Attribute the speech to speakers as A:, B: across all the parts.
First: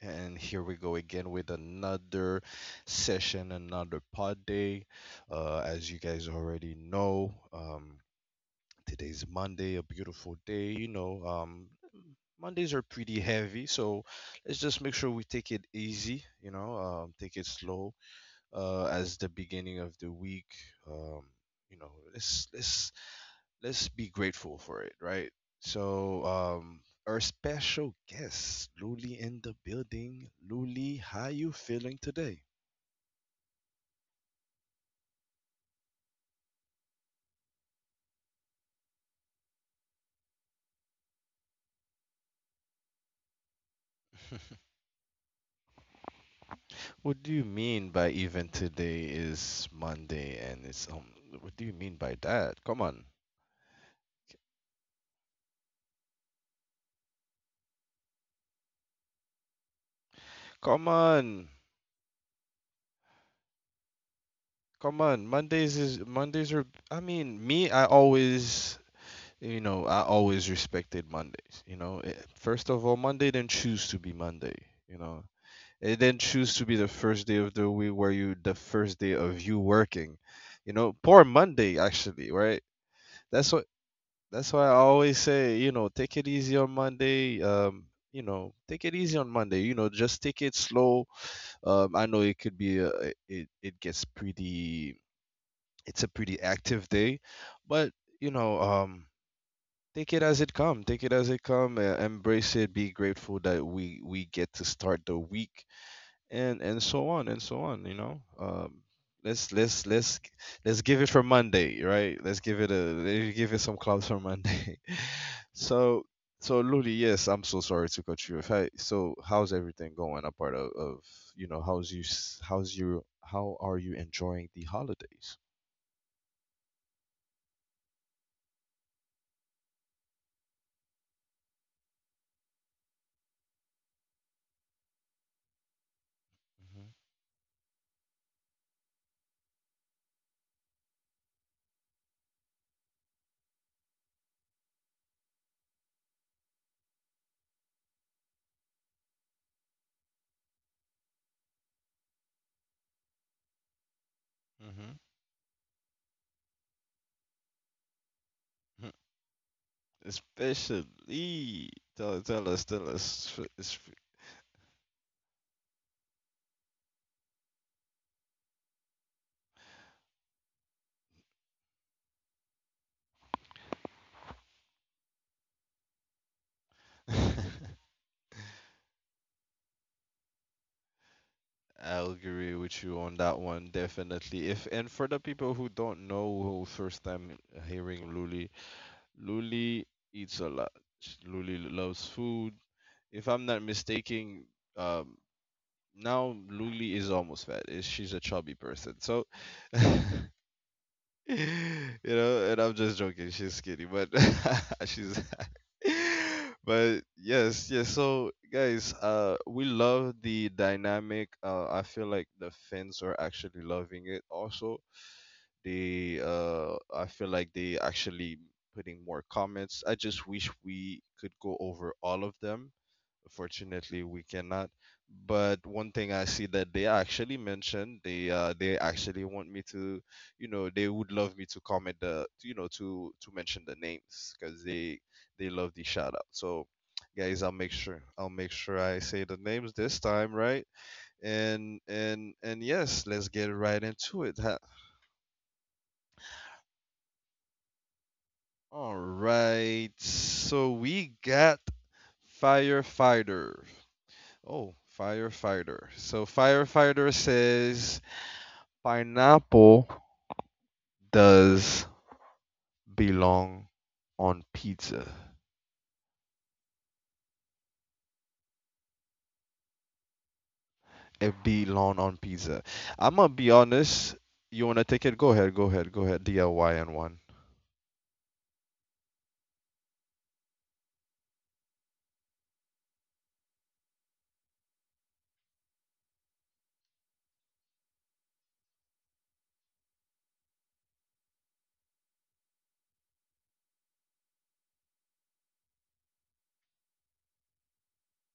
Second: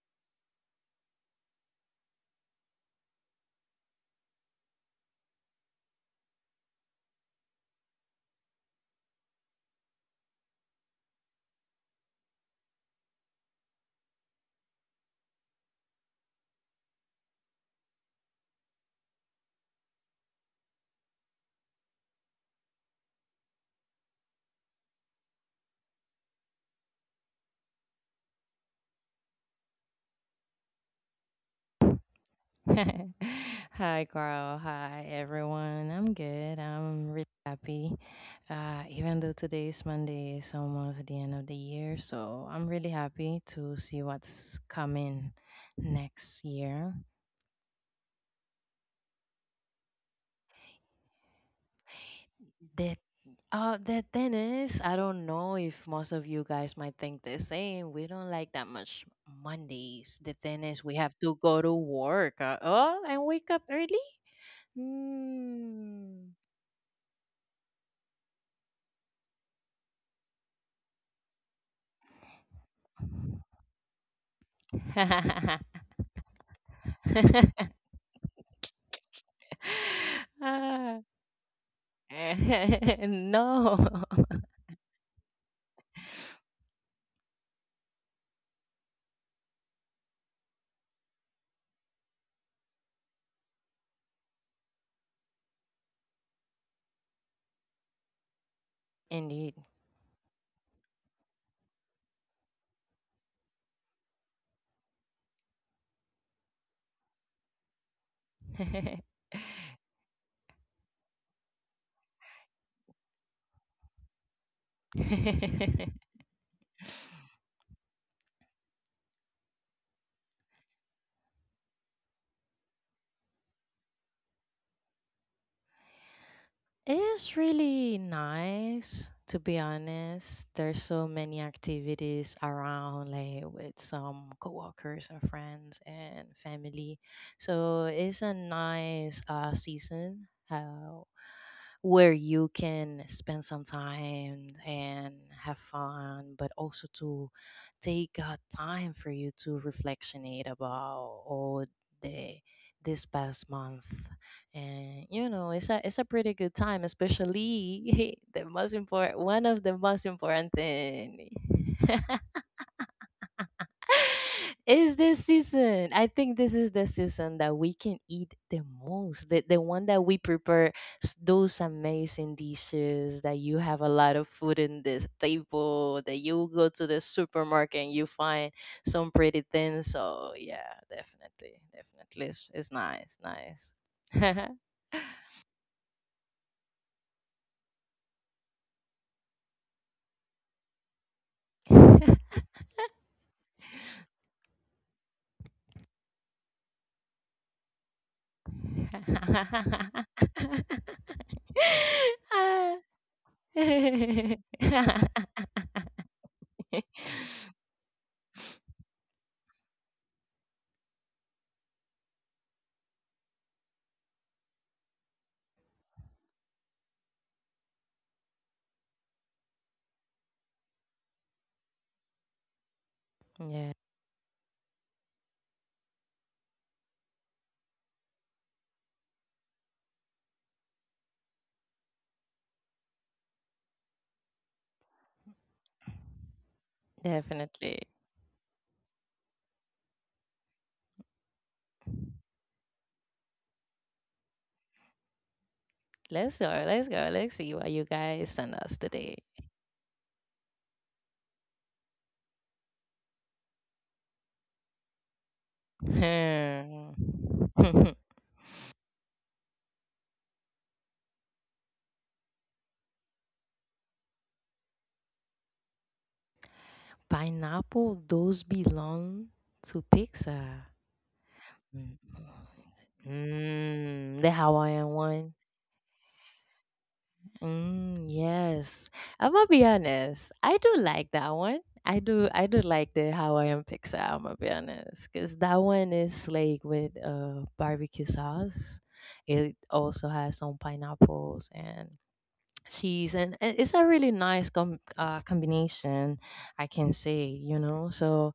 A: and here we go again with another session, another pod day. As you guys already know, today's Monday, a beautiful day. Mondays are pretty heavy, so let's just make sure we take it easy, take it slow as the beginning of the week. Um, you know, let's let's let's be grateful for it, right? So, um, our special guest, Luli, in the building. Luli, how you feeling today?
B: Hi, Carl. Hi, everyone. I'm good. I'm really happy. Even though today is Monday, it's almost the end of the year, so I'm really happy to see what's coming next year.
A: What do you mean by even today is Monday and it's? What do you mean by that? Come
B: That
A: on,
B: The thing is, I don't know if most of you guys might think the same. We don't like that much Mondays. The thing is,
A: come
B: we have to
A: on,
B: go to work. Oh, and wake up early.
A: come on. Mondays is
B: Hmm.
A: Mondays are. I mean, me, I always. You know, I always respected Mondays. You know, first of all, Monday didn't choose to be Monday. You know, it then choose to be the first day of the week where you the first day of you working. You know,
B: Ah,
A: poor Monday actually, right? That's what
B: no,
A: that's why I always say, you know, take it easy on Monday. You know, take it easy on Monday. You know, just take it slow. I know it could be it gets pretty it's a pretty active day, but you know, um
B: indeed.
A: take it as it come. Take it as it come. Embrace it. Be grateful that we get to start the week and so on and so on, let's let's let's g- let's give it for Monday, right? Let's give it some clouds for Monday. so so Ludi, yes, I'm so sorry to cut you if I so how's everything going apart of you know how's you s- how's you how are you enjoying the holidays?
B: It's really nice, to be honest. There's so many activities around, like with some coworkers and friends and
A: Hmm.
B: family. So it's a nice season. Where you can spend some time and have fun, but also to take time for you to reflectionate about all the this past month.
A: Hmm.
B: And you know, it's a pretty good time, especially the most important one of the most important thing.
A: Especially, tell us. It's.
B: It's the season. I think this is the season that we can eat the most. The one that we prepare those amazing dishes that you have a lot of food in this table, that you go to the supermarket and you find some pretty things. So yeah, definitely,
A: I'll
B: definitely. It's,
A: agree
B: it's
A: with you on
B: nice,
A: that one,
B: nice.
A: definitely. If and for the people who don't know, who first time hearing Luli, Luli eats a lot. Luli loves food. If I'm not mistaken, um, now Luli is almost fat. Is she's a chubby person. So you know, and I'm just joking. She's skinny, but
B: yeah.
A: she's. But yes, yes. So guys, we love the dynamic. I feel like the fans are actually loving it. Also, they I feel like they actually putting more comments. I just wish we could go over all of them. Fortunately, we cannot. But one thing I see that they actually mentioned, they actually want me to, you know, they would love me to comment the, you know, to mention the names because they love the shout out. So, guys,
B: Definitely.
A: I'll make sure I say the names this time, right? And yes, let's get right into it. Huh?
B: Let's go. Let's go. Let's see where you guys send us
A: All
B: today.
A: right, so we got firefighter. Oh, firefighter. So
B: Hmm.
A: firefighter says pineapple does belong on pizza.
B: Pineapple, those belong to Pixar.
A: It
B: Mm.
A: belong on pizza. I'm gonna be honest.
B: Mm, the
A: You wanna
B: Hawaiian
A: take it? Go
B: one.
A: ahead. Go ahead. Go ahead. DIY and one.
B: Mm, yes. I'm gonna be honest. I do like that one. I do like the Hawaiian pizza, I'm gonna be honest. 'Cause that one is like with barbecue sauce. It also has some pineapples and cheese and it's a really nice combination I can say, you know. So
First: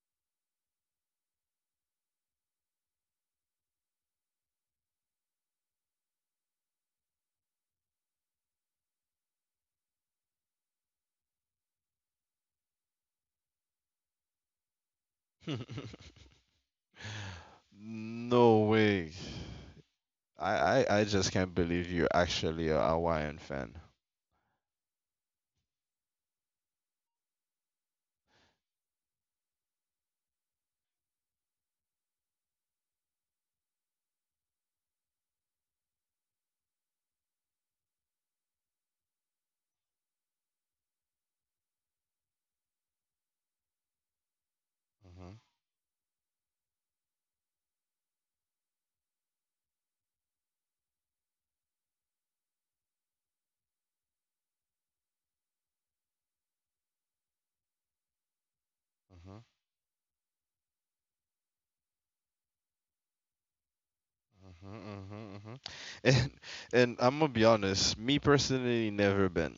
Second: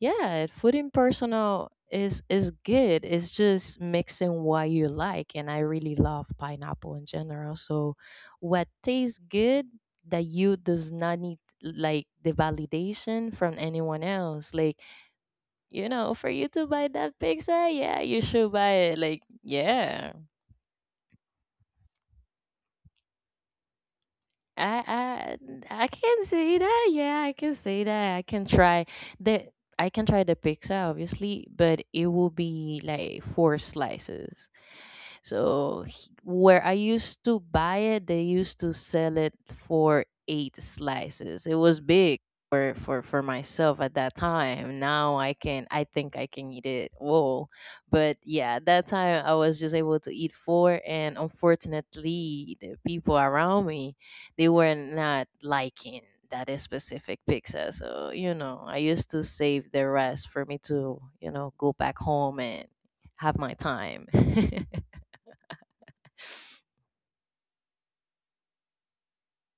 B: yeah, food in personal is good. It's just mixing what you like, and I really love pineapple in general. So what tastes good, that you does not need, like, the validation from anyone else. Like, you know, for you to buy that pizza, yeah, you should
A: No
B: buy it.
A: way.
B: Like, yeah,
A: I just can't believe you're actually a Hawaiian fan.
B: I I can say that. Yeah, I can say that. The I can try the pizza obviously, but it will be like four slices. So where I used to buy it, they used to sell it for eight slices. It was big for myself at that time. Now
A: Hmm.
B: I can I think I can eat it. Whoa! But yeah, at that time I was just able to eat four, and unfortunately the people around me, they were not liking that is specific pizza. So, you know, I used to
A: Hmm.
B: save the rest for me to, you know, go back home and have my time.
A: Mm-hmm, hmm. And and I'm gonna be honest, me personally never been.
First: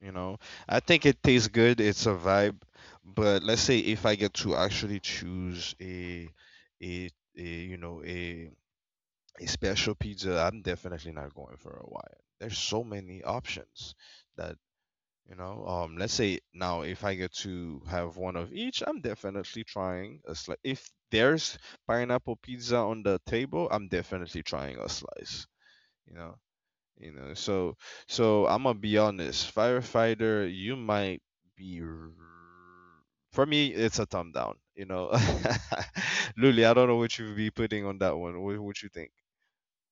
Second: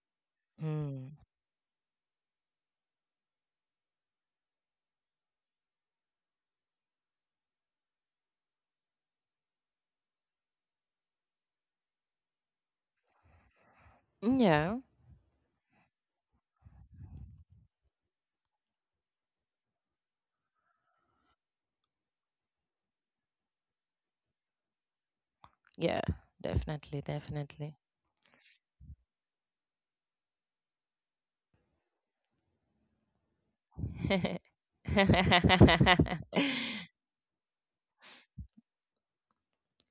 A: You know, I think
B: Mm.
A: it tastes good. It's a vibe, but let's say if I get to actually choose a, a you know a special pizza, I'm definitely not going for a Hawaiian. There's so many options that,
B: Yeah,
A: let's say now if I get to have one of each, I'm definitely trying a slice. If there's pineapple pizza on the table, I'm definitely trying a slice.
B: yeah,
A: You know,
B: definitely,
A: you know. So,
B: definitely.
A: so I'm gonna be honest, firefighter, you might be. R- For me, it's a thumb down. You know, Luli, I don't know what you'd be putting on that one. What you think?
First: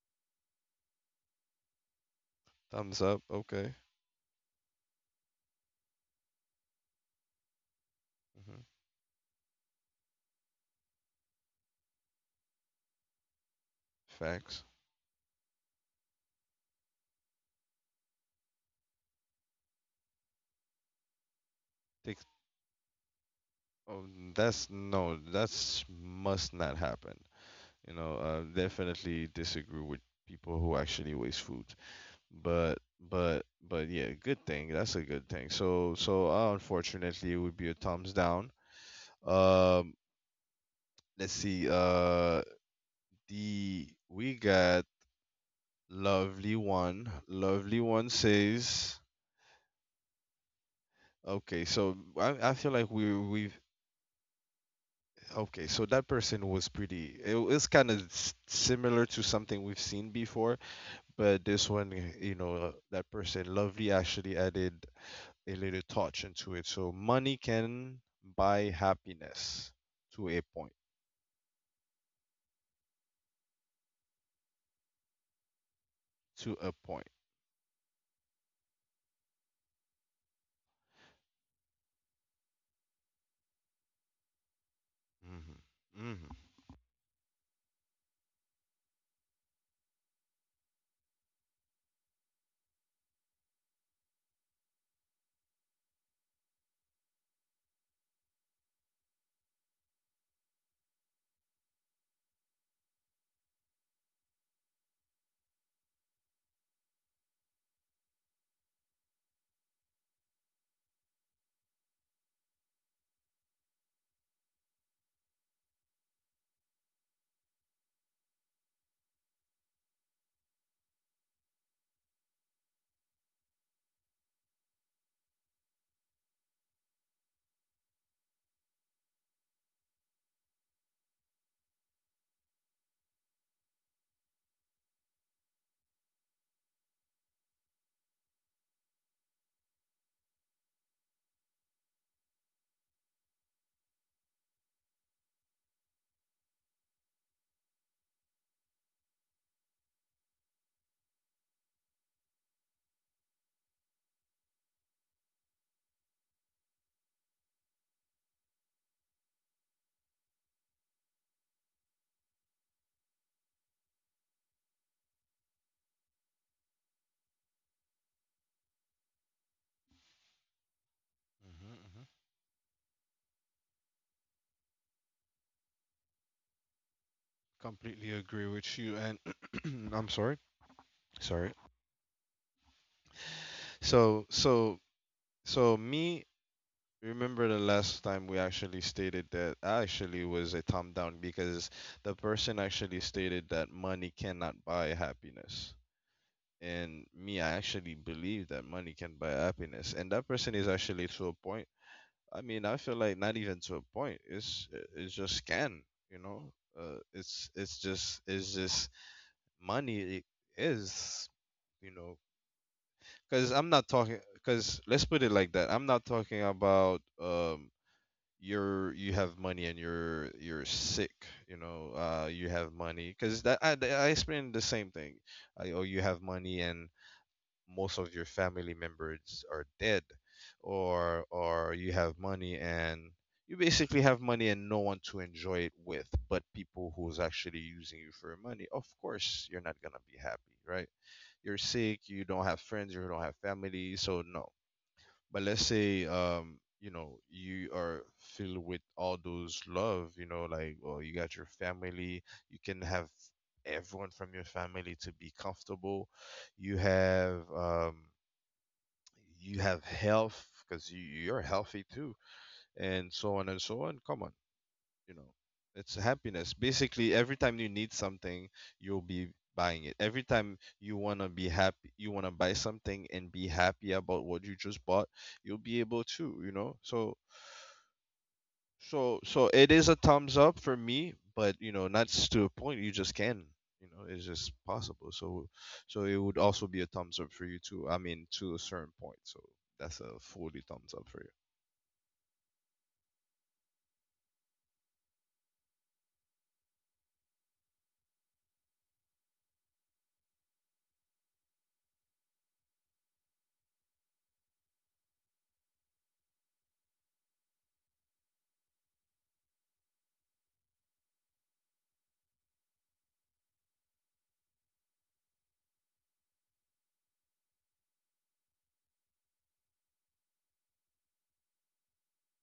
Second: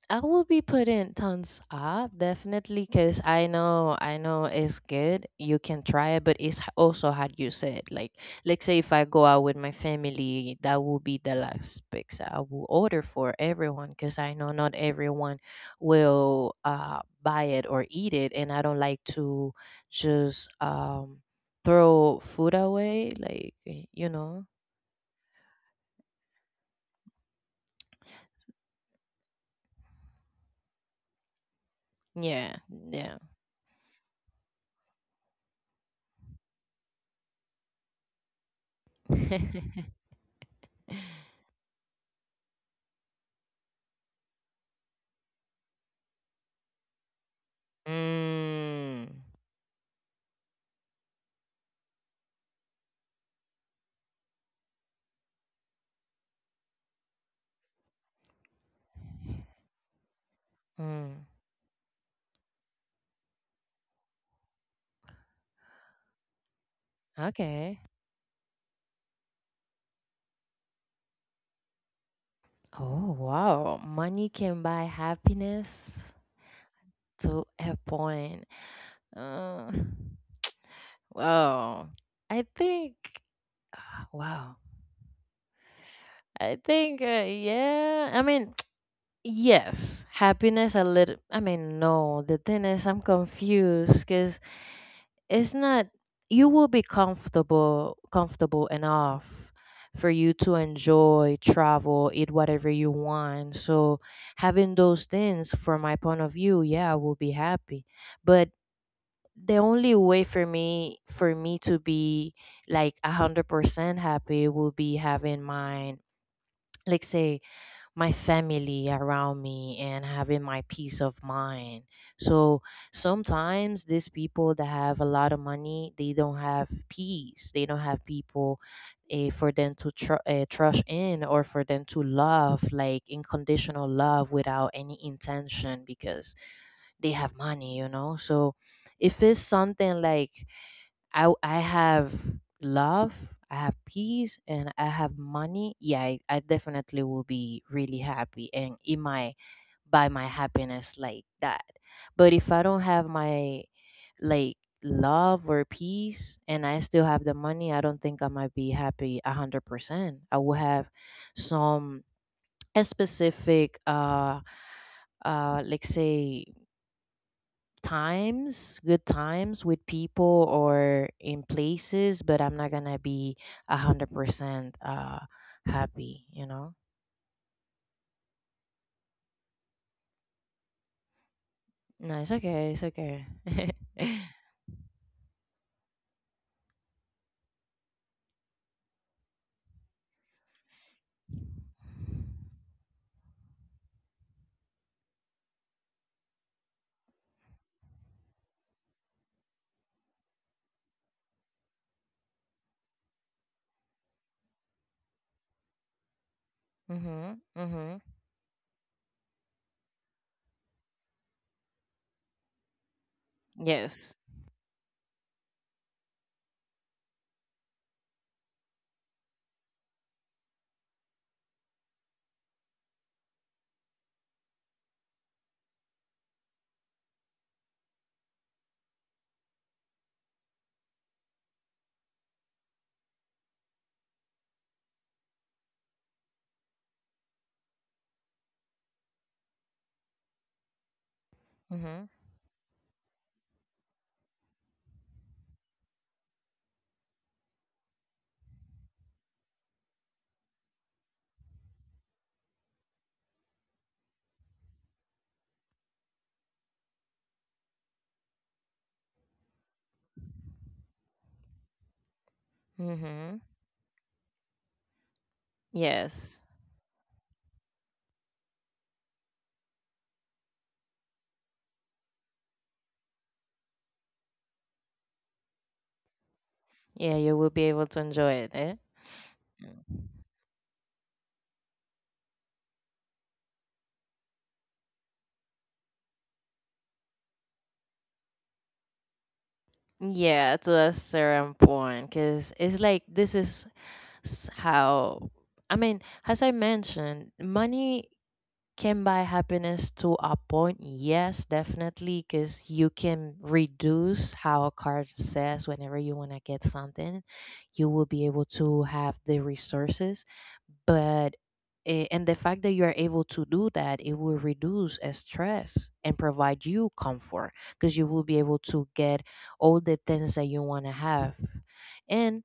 B: I will be putting tons up definitely
A: Thumbs up.
B: because
A: Okay.
B: I know it's good. You can try it, but it's also how you said. Like,
A: Hmm.
B: let's say if I go out with my family, that will be the last pizza I will order for everyone because I know
A: Facts.
B: not everyone will buy it or eat it, and I don't like to just
A: Take
B: throw food away. Like
A: Oh,
B: you know,
A: that's no, that's must not happen. You know, definitely disagree with people who actually waste food.
B: yeah,
A: But
B: yeah.
A: but yeah, good thing. That's a good thing. So so unfortunately, it would be a thumbs down. Um, let's see. The we got lovely one. Lovely one says.
B: mm,
A: Okay, so I feel like we we've okay, so that person was pretty. It was kind of similar to something we've seen before,
B: mm,
A: but this one, you know, that person, Lovely, actually added a little touch into it. So money
B: okay.
A: can buy happiness to a point.
B: Oh, wow. Money can buy happiness
A: To a point.
B: to a point. Uh, wow. I think, wow.
A: Mm-hmm. Mm-hmm.
B: Yeah. I mean, yes, happiness a little. I mean, no. The thing is, I'm confused because it's not, you will be comfortable enough for you to enjoy, travel, eat whatever you want. So having those things, from my point of view, yeah, I will be happy. But the only way for me to be like 100% happy will be having my, like say, my family around me and having my peace of mind. So sometimes these people that have a lot of money, they don't have peace. They don't have people, for them to trust in, or for them to love, like unconditional love without any intention because they have money, you know? So if it's something like I have love, I have peace, and I have money. Yeah, I definitely will be really happy and it might buy my happiness like that. But if I don't have my, like, love or peace, and I still have the money, I don't think I might be happy 100%. I will have some a specific like say times, good times with people or in
A: Mm-hmm. Hmm.
B: places, but I'm not gonna be 100% happy, you know?
A: Completely agree with you. And I'm sorry. Sorry.
B: No, it's okay, it's okay.
A: So, so, so me, remember the last time we actually stated that actually was a thumb down because the person actually stated that money cannot buy happiness. And me, I actually believe that money can buy happiness. And that person is actually to a point. I mean, I feel like not even to a point. It's just can, you know.
B: mm-hmm. Mm-hmm.
A: It's just money is, you know, because I'm not
B: Yes.
A: talking. Because let's put it like that. I'm not talking about you're you have money and you're sick, you know, you have money because that I explained the same thing. I, or you have money and most of your family members are dead, or you have money and you basically have money and no one to enjoy it with, but people who's actually using you for money, of course you're not gonna be happy, right? You're sick,
B: Mm-hmm.
A: you don't have friends, you don't have family, so no. But let's say, you know, you are filled with all those love, you know, like, well, you got your family, you can have everyone from your family to be comfortable. You have, um, you have health because you're healthy too, and
B: Mm-hmm.
A: so on and so on. Come on, you know, it's
B: Yes.
A: happiness basically every time you need something you'll be buying it, every time you want to be happy you want to buy something and be happy about what you just bought, you'll be able to, you know.
B: Yeah,
A: So
B: you will be able to enjoy it, eh?
A: so so it is a
B: Mm.
A: thumbs up for me, but you know, not to a point, you just can, you know, it's just possible. So so it would also be a thumbs up for you too, I mean, to a certain point. So that's a
B: Yeah,
A: fully
B: to
A: thumbs
B: a
A: up for
B: certain point, because it's like this is s- how I mean, as I mentioned, money can buy happiness to a point, yes, definitely, because you can reduce how a card says. Whenever you want to get something, you will be able to have the resources. But and the fact that you are able to do that, it will reduce stress and provide you comfort because you will be able to get all the things that you want to have, and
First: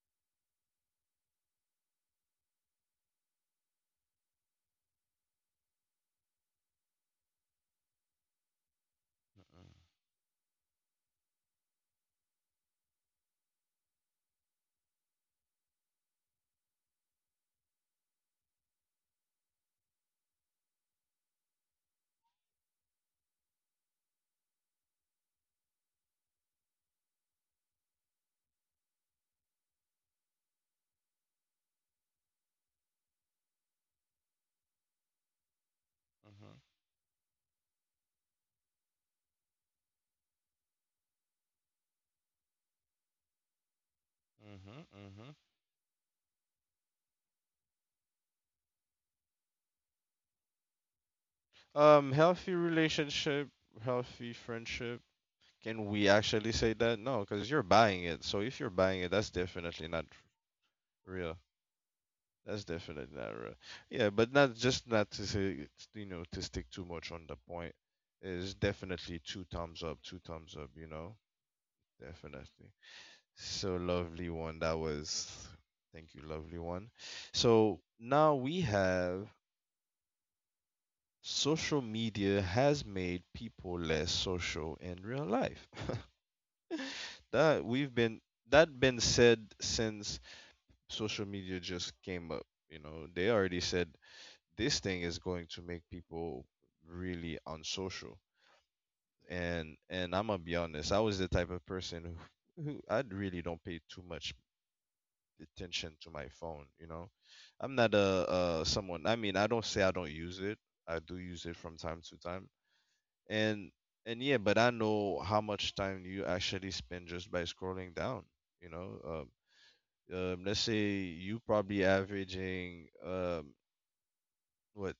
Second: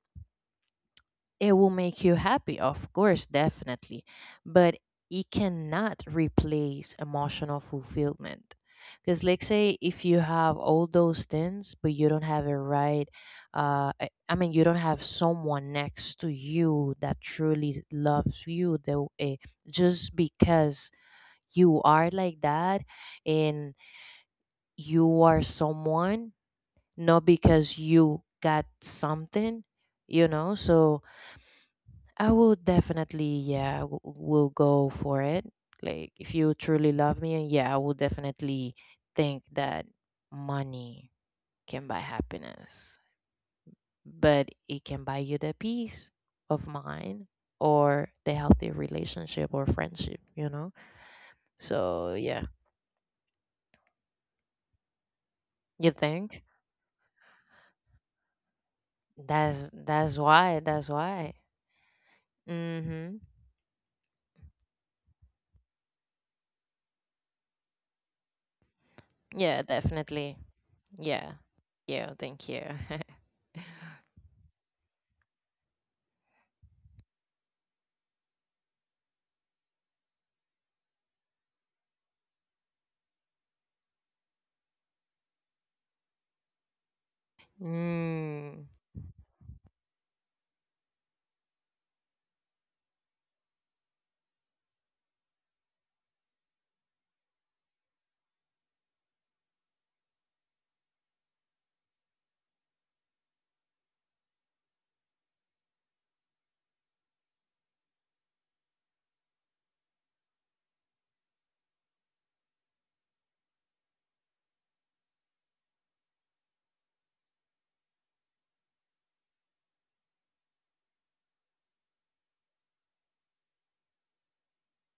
B: it will make you happy, of course, definitely, but it cannot replace emotional fulfillment. Because, like,
A: you.
B: say, if you have all those things, but you don't have a right, I mean, you don't have someone next to you that truly loves you, just because you are like that, and you are someone, not because you got something, you know? So, I will definitely, yeah, will go for it. Like, if you truly love me, yeah, I will definitely think that money can buy happiness, but it
A: Mm-hmm.
B: can
A: Hmm.
B: buy
A: Hmm.
B: you the peace of mind, or the healthy relationship or friendship, you know? So, yeah,
A: Healthy relationship, healthy friendship. Can
B: you
A: we
B: think?
A: actually say that? No, because you're buying it. So if you're buying it, that's definitely not
B: That's why, that's why.
A: real. That's
B: Mm-hmm.
A: definitely not real. Yeah, but not just not to say, you know, to stick too much on the point. Is definitely
B: Yeah,
A: two thumbs up,
B: definitely.
A: two thumbs up. You
B: Yeah.
A: know,
B: Yeah, thank you.
A: definitely. So lovely one. That was, thank you, lovely one. So now we have social media has made people less social in real life. That we've been,
B: Mm.
A: that been said since social media just came up. You know, they already said this thing is going to make people really unsocial. And I'm gonna be honest, I was the type of person who I really don't pay too much attention to my phone. You know, I'm not someone. I mean, I don't say I don't use it. I do use it from time to time, and and yeah, but I know how much time you actually spend just by scrolling down. You know, let's say you probably averaging what,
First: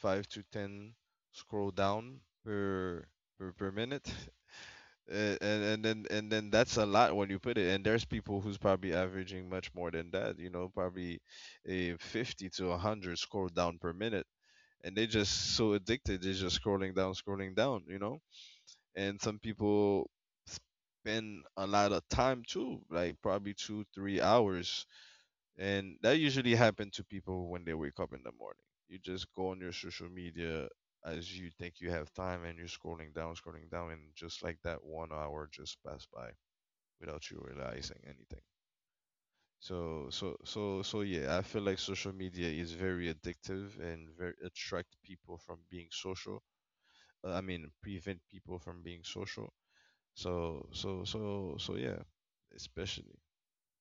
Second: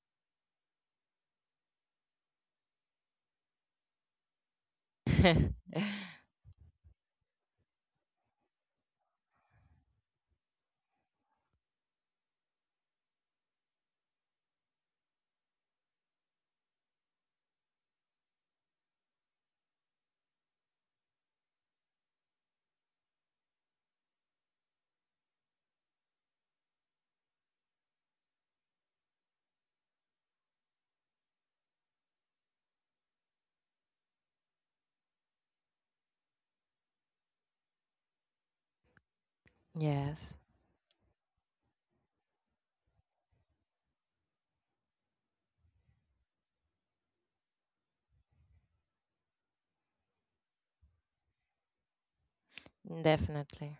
A: 5 to 10 scroll down per per minute. And then that's a lot when you put it, and there's people who's probably averaging much more than that, you know, probably a 50 to 100 scroll down per minute, and they just so addicted, they're just scrolling down, scrolling down, you know. And some people spend a lot of time too, like probably 2 3 hours, and that usually happens to people when they wake up in the morning. You just go on your social media as you think you have time and you're scrolling down, and just like that, one hour just passed by without you realizing anything. So, so,
B: Yes,
A: so, so, yeah, I feel like social media is very addictive and very attract people from being social. I mean, prevent people from being social. So, yeah, especially
B: definitely.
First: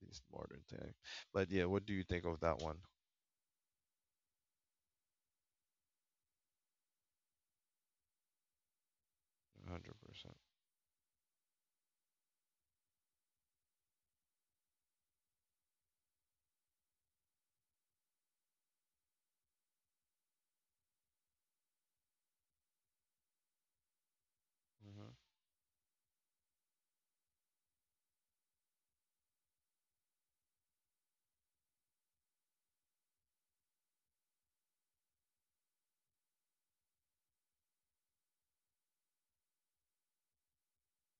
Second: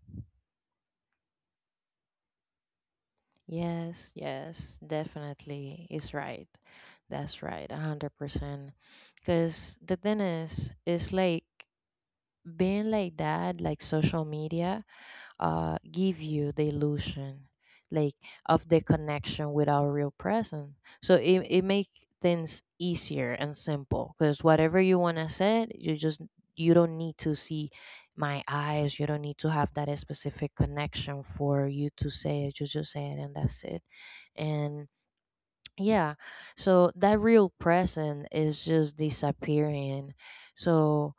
A: in these modern times. But yeah, what do you think of that one?
B: Yes, yes, definitely is right. That's right, 100%. Because the thing
A: 100%.
B: is, it's like being like that, like social media, give you the illusion like of the connection with our real present. So it makes things easier and simple, because whatever you
A: Mhm.
B: want to say you just, you don't need to see my eyes, you don't need to have that specific connection for you to say it, you just say it and that's it. And yeah, so that real present is just disappearing. So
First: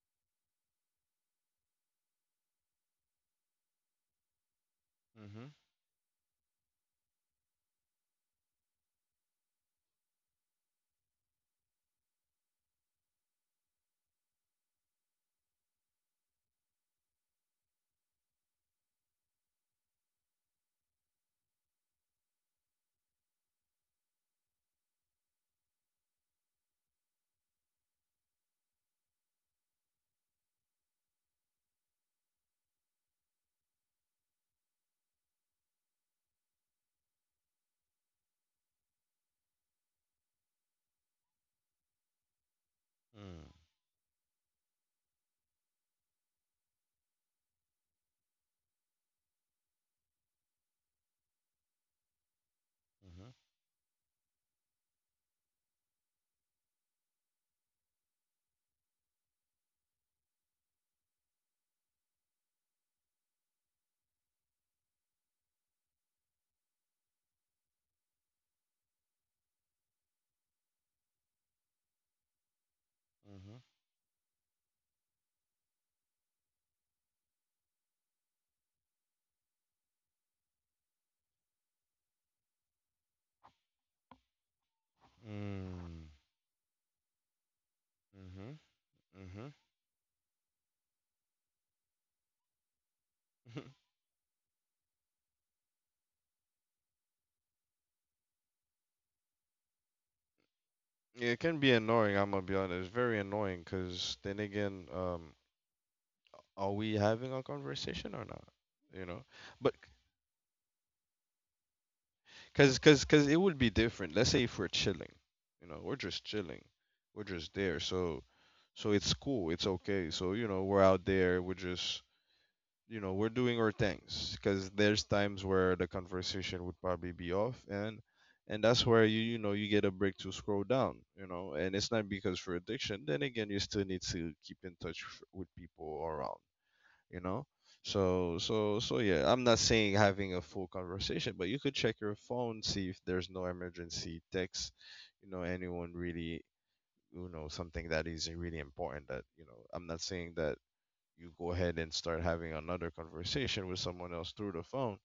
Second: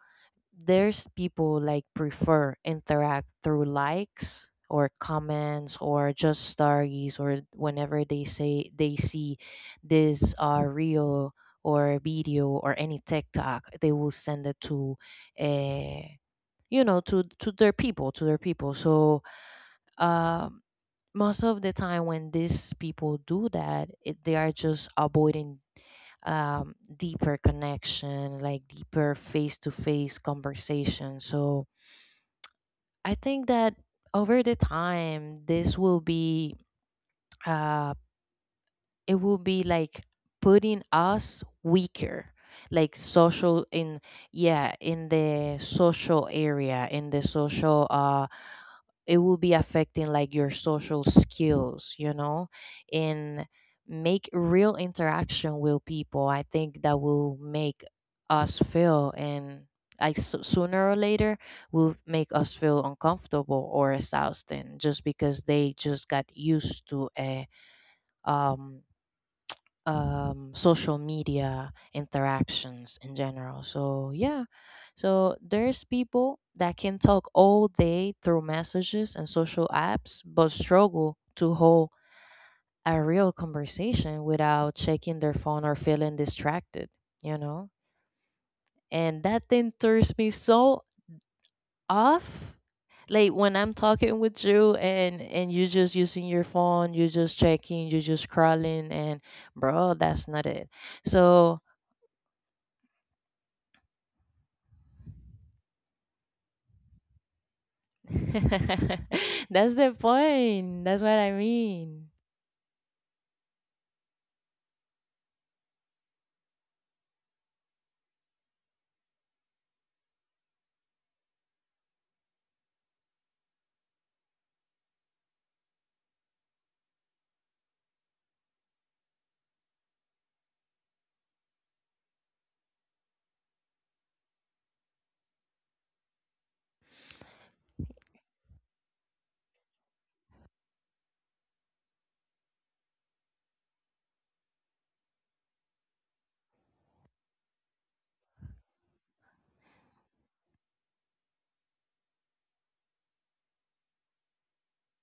B: there's people like prefer interact through likes or
A: Mhm.
B: comments or just stories, or whenever they say they see this reel or video or any TikTok, they will send it to uh you know, to their people, to their people. So um most of the time when these people do that, they are just avoiding deeper connection, like deeper face to face conversation. So I think that over the time, this will uh, it will be like putting us weaker, like
A: Mm.
B: social in, yeah, in the social area, in the social it will be affecting like your social skills, you know.
A: Mhm.
B: And make real interaction with people, I think that will make us feel, and like sooner or later will make us feel uncomfortable or exhausted, just because they just got used to a um social media interactions in
A: Mhm.
B: general. So yeah, so there's people that can talk all day through messages and social apps, but struggle to hold a real conversation without checking their phone or
A: Mm.
B: feeling distracted. You know,
A: Mhm.
B: and that
A: Mhm.
B: thing throws me so off, like when I'm talking with you and you just using your phone, you just checking, you just scrolling, and bro, that's not it.
A: Yeah, it can
B: So
A: be annoying. I'm gonna be honest. It's very annoying because then again, are we having a conversation or not? You know, but
B: that's the point. That's what I mean.
A: because it would be different. Let's say if we're chilling, you know, we're just chilling, we're just there. So so it's cool. It's okay. So you know, we're out there. We're just you know, we're doing our things because there's times where the conversation would probably be off, and that's where you get a break to scroll down, and it's not because for addiction. Then again, you still need to keep in touch with people around, you know. So yeah, I'm not saying having a full conversation, but you could check your phone, see if there's no emergency text, anyone really something that is really important that I'm not saying that you go ahead and start having another conversation with someone else through the phone.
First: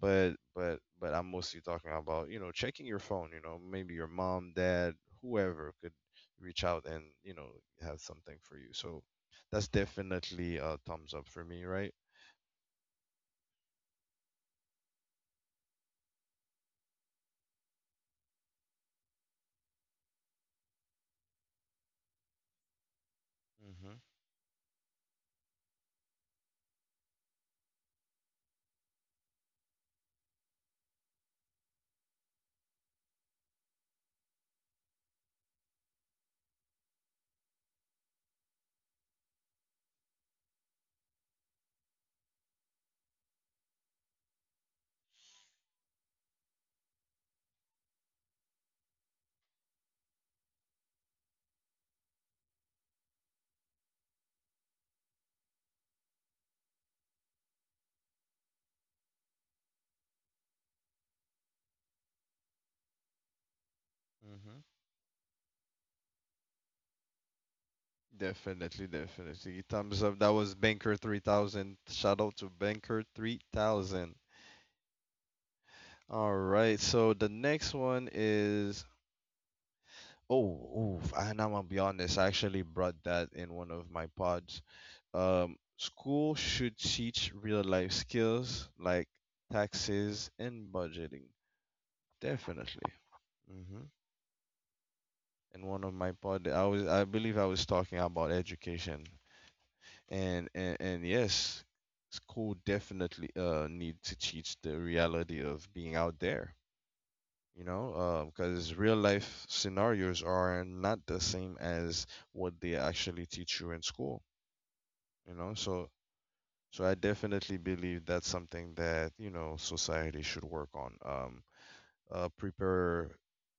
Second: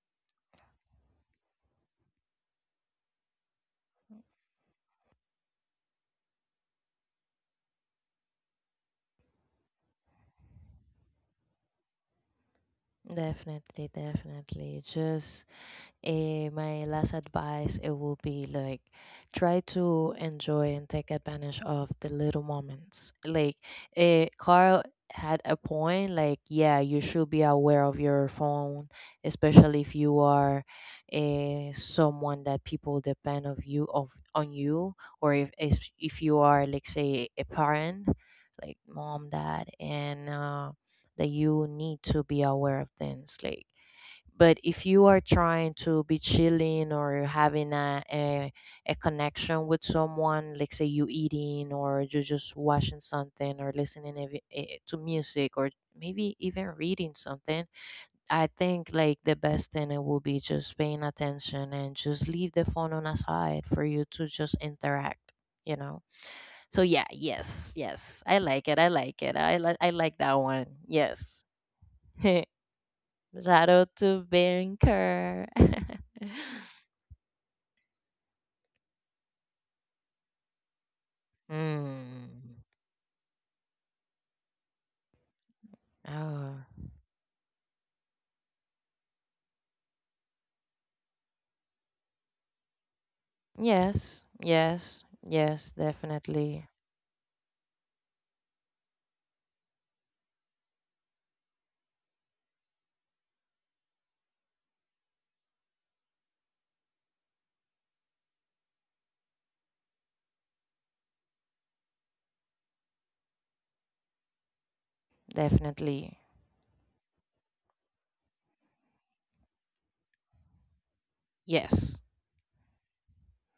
A: But I'm mostly talking about checking your phone, maybe your mom, dad, whoever could reach out and have something for you. So that's definitely a thumbs up for me, right?
B: Definitely, definitely. My last advice it will be like, try to enjoy and take advantage of the little moments. Like,
A: Mm. Mhm.
B: Carl had a point. Like, yeah, you should be aware of your phone, especially if you are someone that people depend of you of on you, or if you are like say a parent, like mom, dad, and that you need to be aware of things like, but if you are trying to be chilling or having a connection with someone, like say you eating, or you're just watching something or listening to music, or maybe even reading something, I think like the best thing it will be just paying attention and just leave the phone on aside for you to
A: Mm.
B: just
A: Mhm.
B: interact, you know. So yeah, yes, yes, I like it.
A: Definitely,
B: I like it.
A: definitely.
B: I
A: Thumbs
B: like
A: up. That
B: that
A: was
B: one.
A: Banker
B: Yes.
A: 3000. Shout out to Banker
B: Shout out
A: 3000.
B: to Banker.
A: All right. So the next one is oh, oof. And I'm gonna be honest, I
B: Mm.
A: actually brought that in one of my pods. School
B: oh,
A: should teach real life skills like taxes and budgeting. Definitely. Hmm.
B: yes, yes,
A: In
B: yes,
A: one of my pod,
B: definitely,
A: I believe I was talking about education, and yes, school definitely need to teach the reality of being out there. You know, because real life scenarios are not the same as what they actually teach you in school, you know.
B: definitely,
A: So I definitely believe that's something that society should work on.
B: yes,
A: Prepare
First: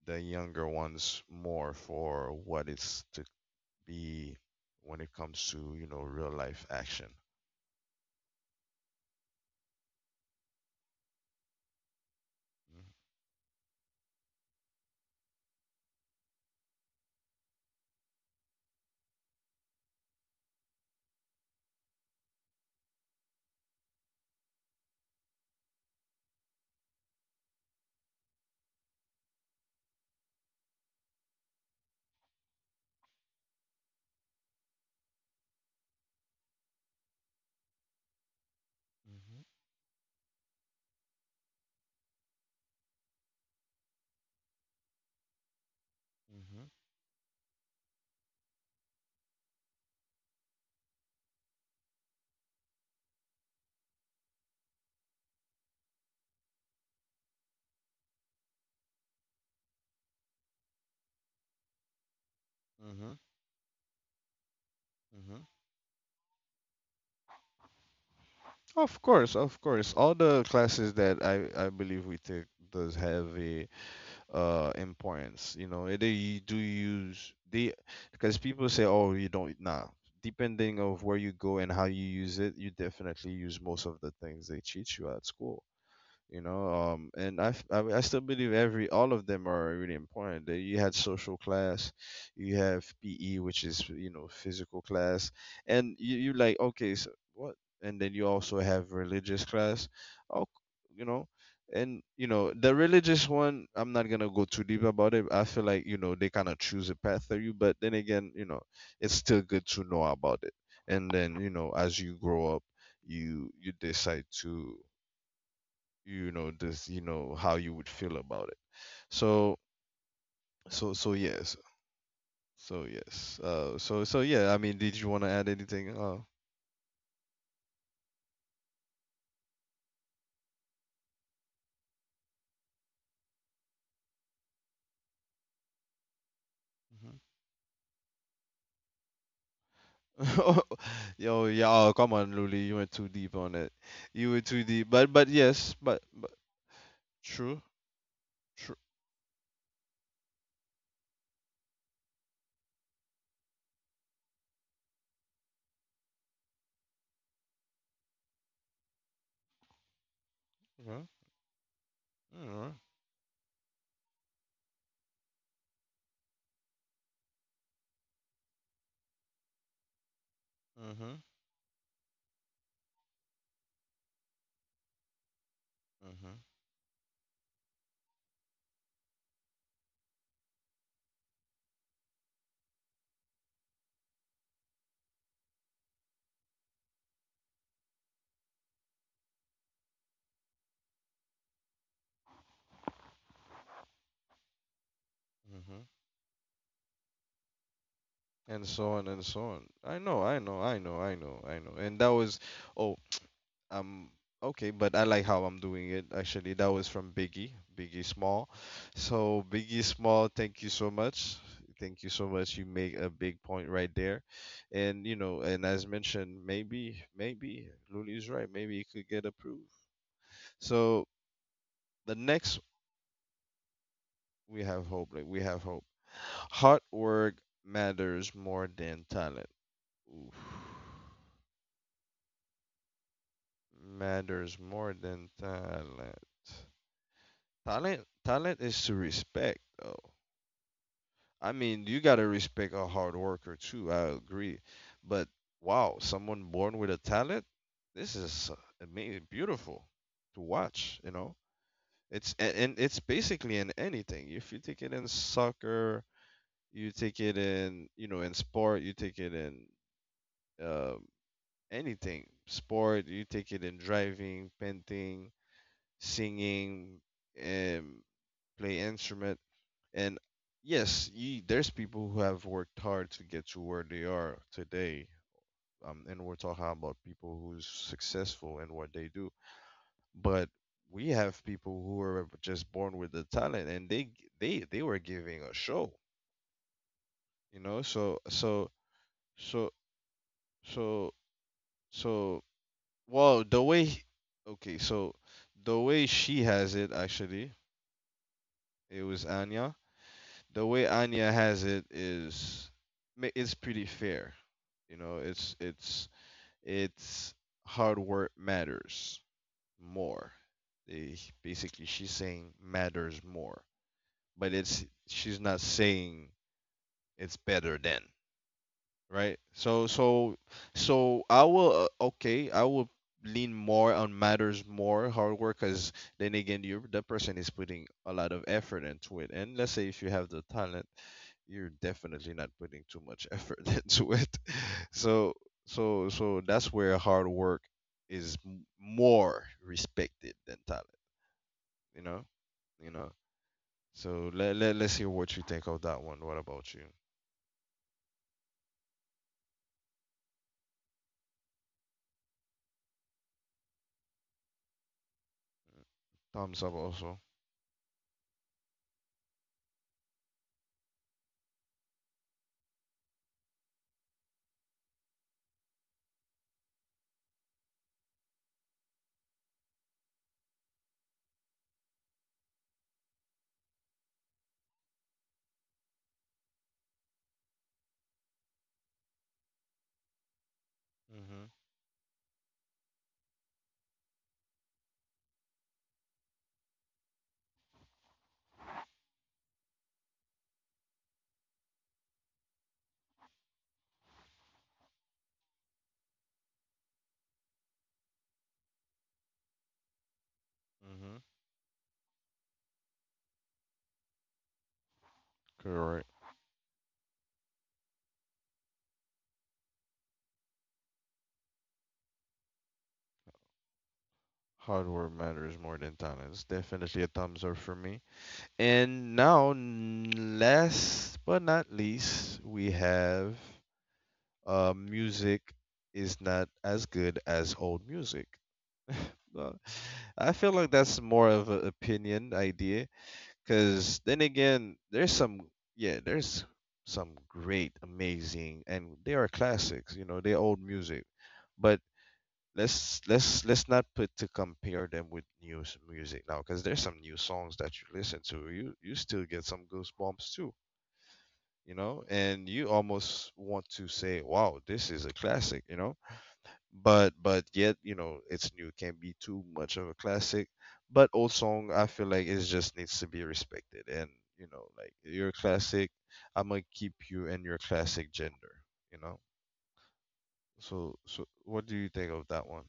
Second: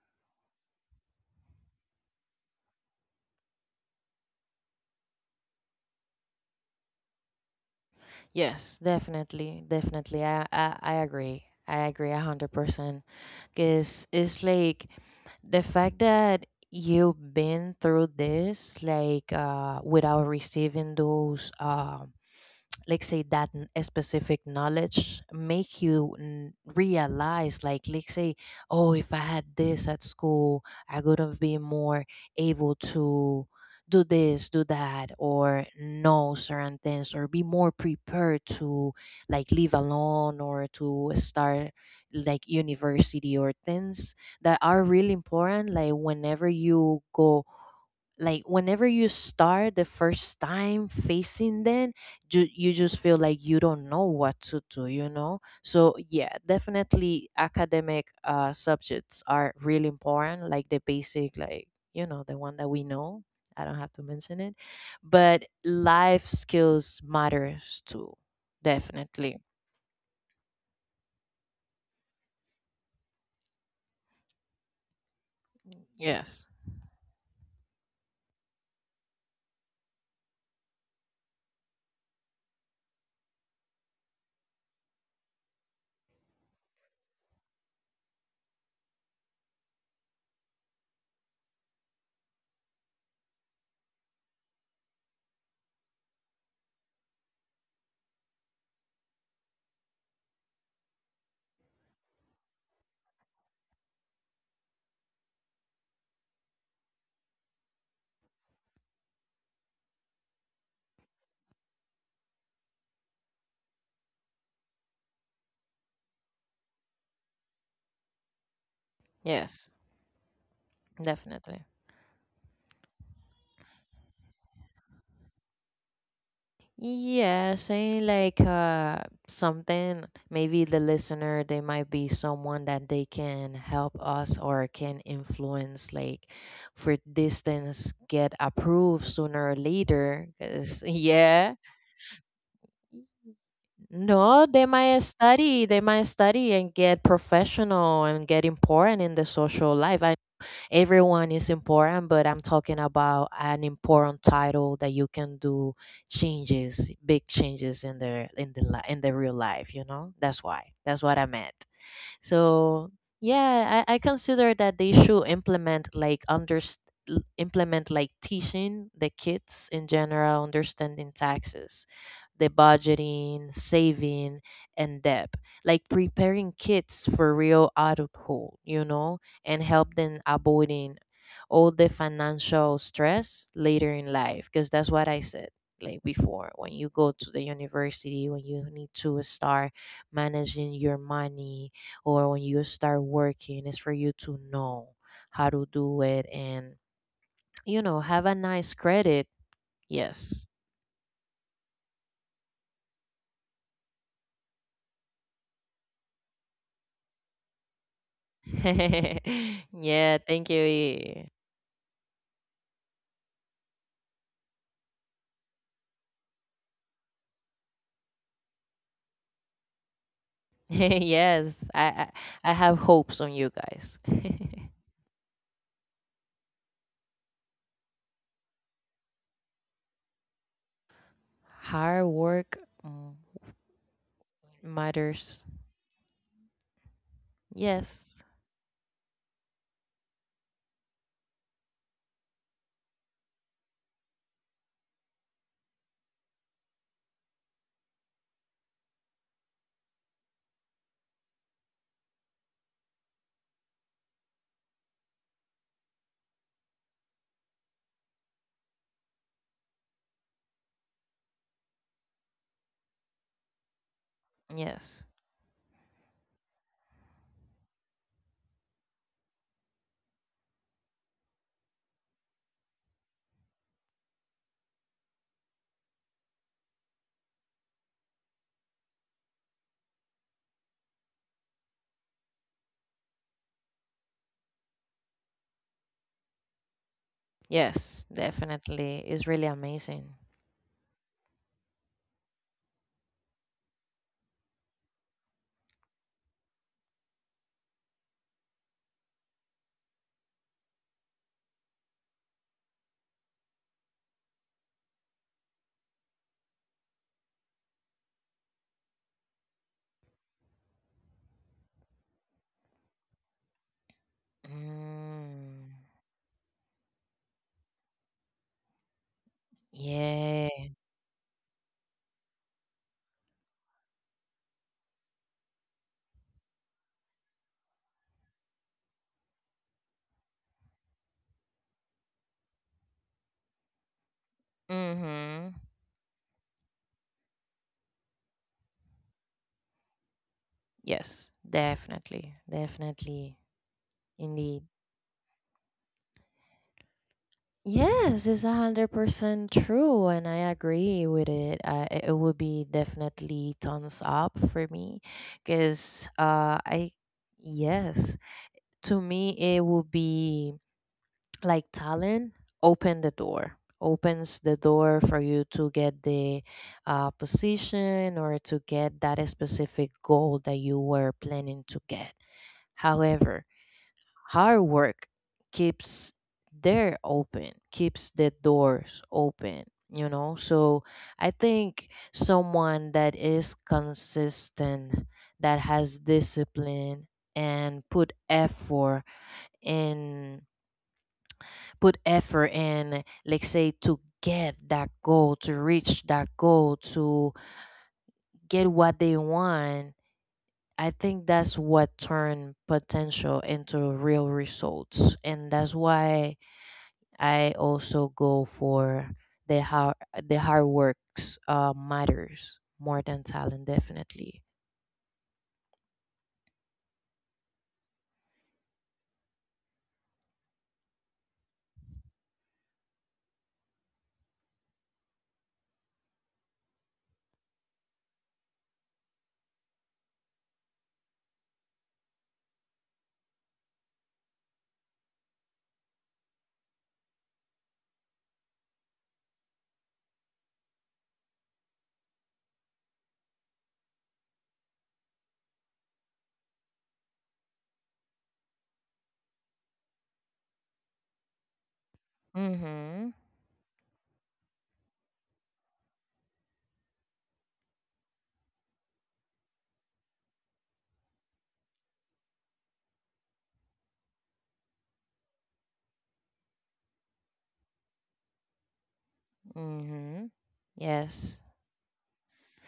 A: the younger ones more for what it's to be when it comes to real life action.
B: yes, definitely, definitely. I agree. I agree 100%. Cause it's like the fact that you've been through this, without receiving a specific knowledge make you realize like say oh, if I had this at school, I could have been more able to do this, do that, or know certain things, or be more prepared to
A: Mhm,
B: like live alone, or to start like university or things that are really important, like whenever
A: mhm,
B: you go, like whenever you start the first time facing them, you just feel like you don't know what to do, you know. So yeah, definitely academic subjects are really important, like the basic, like you know the one that we
A: mhm,
B: know, I don't have to mention it. But
A: mhm.
B: life skills matters too.
A: Of
B: Definitely.
A: course, of course. All the classes that I believe we take does have a importance. You know, they
B: Yes,
A: do use they, because people say, oh, you don't, nah, depending of where you go and how you use it, you definitely use most of the things they teach you at school, you know. And I, f- I still believe every all of them are really important. They- you had social class, you have PE, which is you know physical class, and you like, okay, so what? And then you also have religious class. Oh, you know. And you know the religious one, I'm not gonna go too deep about it. I feel like, you know, they kind of choose a path for you, but then again, you know, it's still good to know about it. And then, you know, as you grow up, you decide to, you know, this you know how you would feel about it. so
B: yes,
A: so so yes.
B: definitely.
A: So yes, so yeah, I mean, did you want to add anything?
B: Yeah, say like something, maybe the listener, they might be someone that they can help us or can influence like for these things get approved sooner or later,
A: Mhm.
B: 'cause
A: Yo,
B: yeah.
A: yeah, oh, come on, Luli, you went too deep on it. You were
B: No,
A: too
B: they
A: deep
B: might
A: but
B: study,
A: yes,
B: they
A: but
B: might
A: but
B: study and get
A: true,
B: professional and get
A: true.
B: important in the social life. I everyone is important, but I'm talking about an important title that you can do changes, big changes in in the real life. You know, that's why.
A: Yeah,
B: That's what I meant.
A: yeah.
B: So yeah, I consider that they should implement like teaching the kids in general, understanding
A: Mhm,
B: taxes, the budgeting, saving, and debt. Like
A: mhm,
B: preparing kids for real adulthood, you know, and help them avoiding all the financial stress later in life, because that's what I said like before, when you go to the university, when you need to start managing your money, or when you start working, it's for you to know how to
A: mhm.
B: do it, and you know, have a
A: And
B: nice
A: so on and
B: credit.
A: so on. I know, I
B: Yes.
A: know, I know, I know, I know. And that was, oh, Um, okay, but I like how I'm doing it actually. That was from Biggie, Biggie Small. So, Biggie
B: Yeah,
A: Small,
B: thank you,
A: thank you so
B: E.
A: much. Thank you so much. You make a big point right there. And, you know, and as mentioned, maybe, maybe Luli is right. Maybe it could get approved. So,
B: Yes, I
A: the
B: I
A: next,
B: have hopes on you guys.
A: we have hope. Like, we have hope. Hard work matters more than talent. Oof.
B: Hard work. mm,
A: Matters more than
B: Matters.
A: talent. Talent,
B: Yes.
A: talent is to respect, though. I mean, you gotta respect a hard worker too. I agree, but wow, someone born with a talent, this is amazing, beautiful to watch. You know, it's, and it's basically in anything. If you take it in soccer, you take it in, you know, in sport, you take it in, um, anything. Sport, you take it in driving,
B: Yes.
A: painting, singing, um, play instrument. And yes, you, there's people who have worked hard to get to where they are today. And we're talking about people who's successful in what they do. But we have people who are just born with the talent, and they were giving a show, you know.
B: Yes,
A: So so
B: definitely. It's really
A: so
B: amazing.
A: so so well, the way Okay, so the way she has it actually, it was Anya, the way Anya has it is it's pretty fair. You know, it's hard work matters more. They, basically, she's saying matters more, but it's, she's not
B: Mm,
A: saying it's better than, right? So so
B: yeah.
A: so I will, okay, I will lean more on matters more hard work, because then again, you that person is putting a lot of effort into it. And let's say if you have the talent, you're definitely not putting too much effort into it. So
B: Mm-hmm.
A: so that's where hard work is more respected than talent,
B: Yes,
A: you know?
B: definitely.
A: You know.
B: Definitely.
A: So let,
B: Indeed.
A: let's hear what you think of that one. What about you?
B: Yes, it's 100% true, and I agree with it. I, it would be definitely thumbs up for me, because
A: Thumbs up
B: I
A: also.
B: yes, to me it would be like talent opens the door for you to get the position or to get that specific goal that you were planning to get. However, hard work keeps there open keeps the doors open, you know. So I
A: Mhm.
B: think someone that is consistent, that has discipline and put effort in, like say to get that goal, to reach that goal, to get what they want. I
A: Mhm.
B: think that's what turned potential into real results. And that's
A: Correct.
B: why I also go for the hard the hard works matters more than talent. Definitely.
A: Hardware matters more than talent. It's definitely a thumbs up for me. And now, last but not least, we have music is not as good as old music. Uh, I feel like that's more of an opinion idea, because then again, there's some, yeah, there's some great, amazing, and they are classics. You know, they're old music, but let's not put to compare them with new music now, because there's some new songs that you listen to, you still get some goosebumps too, you know. And you
B: Mhm.
A: almost want to say, wow, this is a classic, you know. But yet, you know, it's new, can be too much of a classic. But old song, I feel like, it just needs to be respected and, you know, like your classic. I'm gonna keep you in your classic gender, you know.
B: Mhm.
A: So
B: Yes.
A: what do you think of that one?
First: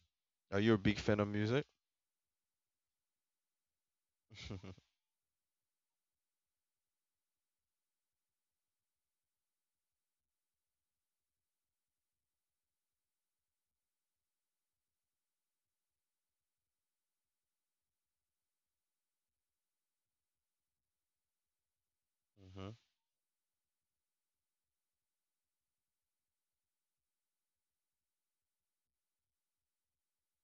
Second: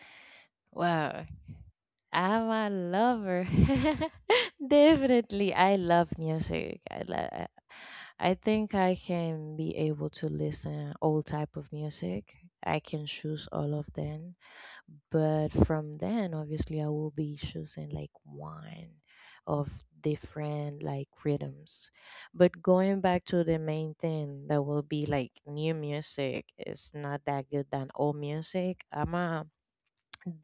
A: Are you a big fan
B: Wow.
A: of music?
B: I'm a lover. Definitely, I love music. I think I can be able to listen all type of music. I can choose all of them, but from then, obviously, I will be choosing like one of different like rhythms. But
A: Mhm.
B: going back to the main thing, that will be like new music is not that good than old music. I'm a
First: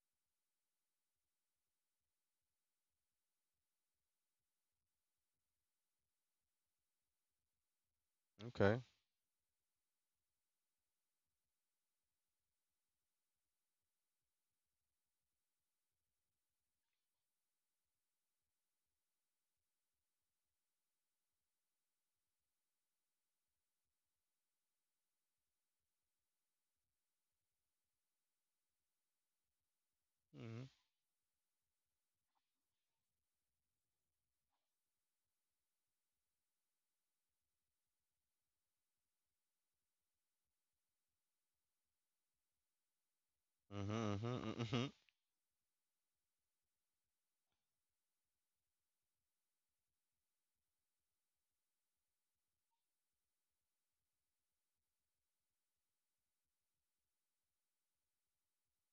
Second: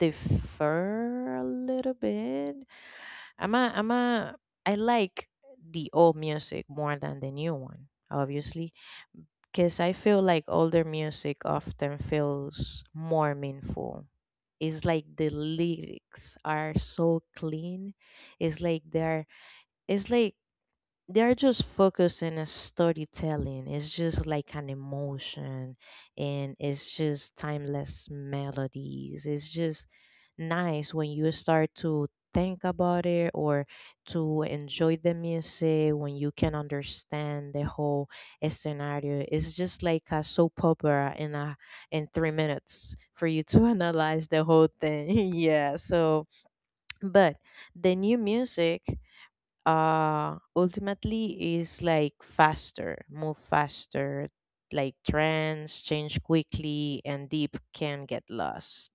B: Defer a little bit. I'm a I like the old music more than the new one, obviously,
A: Okay.
B: because I feel like older music often feels more meaningful. It's like the lyrics are so clean. It's like they're it's like they're just focusing on storytelling. It's just like an emotion, and it's just timeless melodies. It's just
A: Mhm.
B: nice when you start to think about it or to enjoy the music when you can understand the whole scenario. It's just like a soap opera in 3 minutes for you to
A: Mhm.
B: analyze the
A: Mhm. Mhm.
B: whole
A: Mhm.
B: thing. Yeah. So but the new music ultimately is like faster move faster, like trends change quickly and deep can get lost.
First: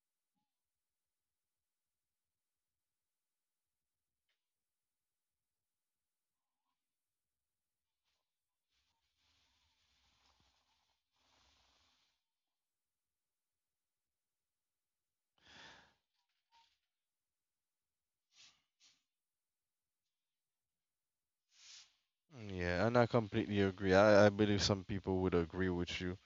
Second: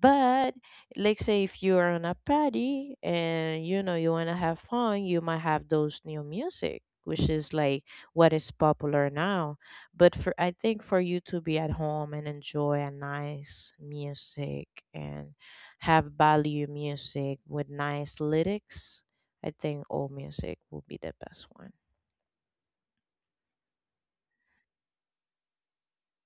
B: But let's say if you are on a party and you know you want to have fun, you might have those new music, which is like what is popular now. But for I think for you to be at home and enjoy a nice music and have value music with nice lyrics, I think old music will be the best
A: Yeah, and I completely agree. I believe some people would agree with you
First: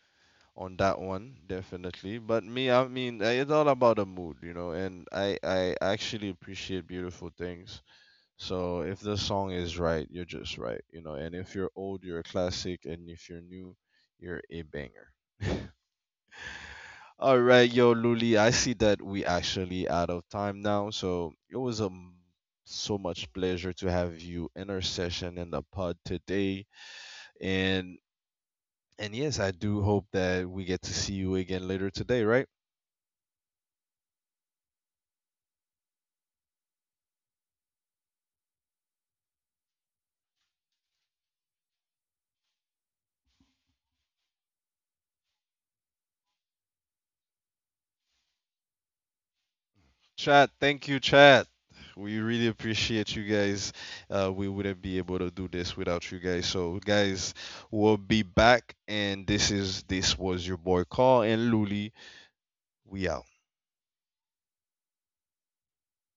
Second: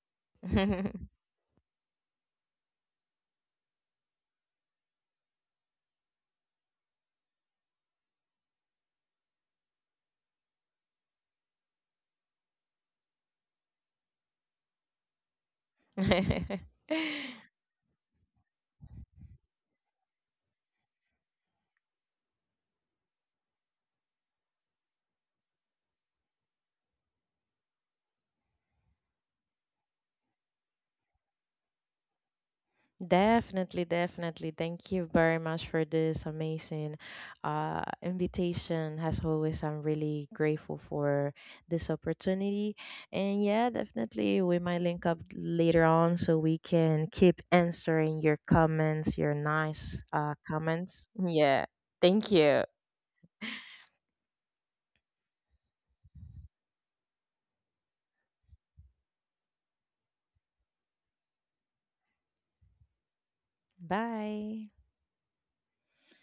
A: on that
B: one.
A: one, definitely. But me, I mean, it's all about the mood, you know. And I actually appreciate beautiful things. So if the song is right, you're just right, you know. And if you're old, you're a classic, and if you're new, you're a banger. All right, yo, Luli, I see that we actually out of time now, so it was so much pleasure to have you in our session in the pod today. And and yes, I do hope that we get to see you again later today, right?
B: Definitely, definitely. Thank you very much for this amazing invitation. As always, I'm really grateful for this opportunity. And yeah, definitely, we might link up later on so we can keep answering your comments, your nice
A: Chat, thank you,
B: comments.
A: chat.
B: Yeah.
A: We
B: Thank
A: really
B: you.
A: appreciate you guys. We wouldn't be able to do this without you guys. So, guys, we'll be back. And this was your boy Carl and Luli. We out.
B: Bye.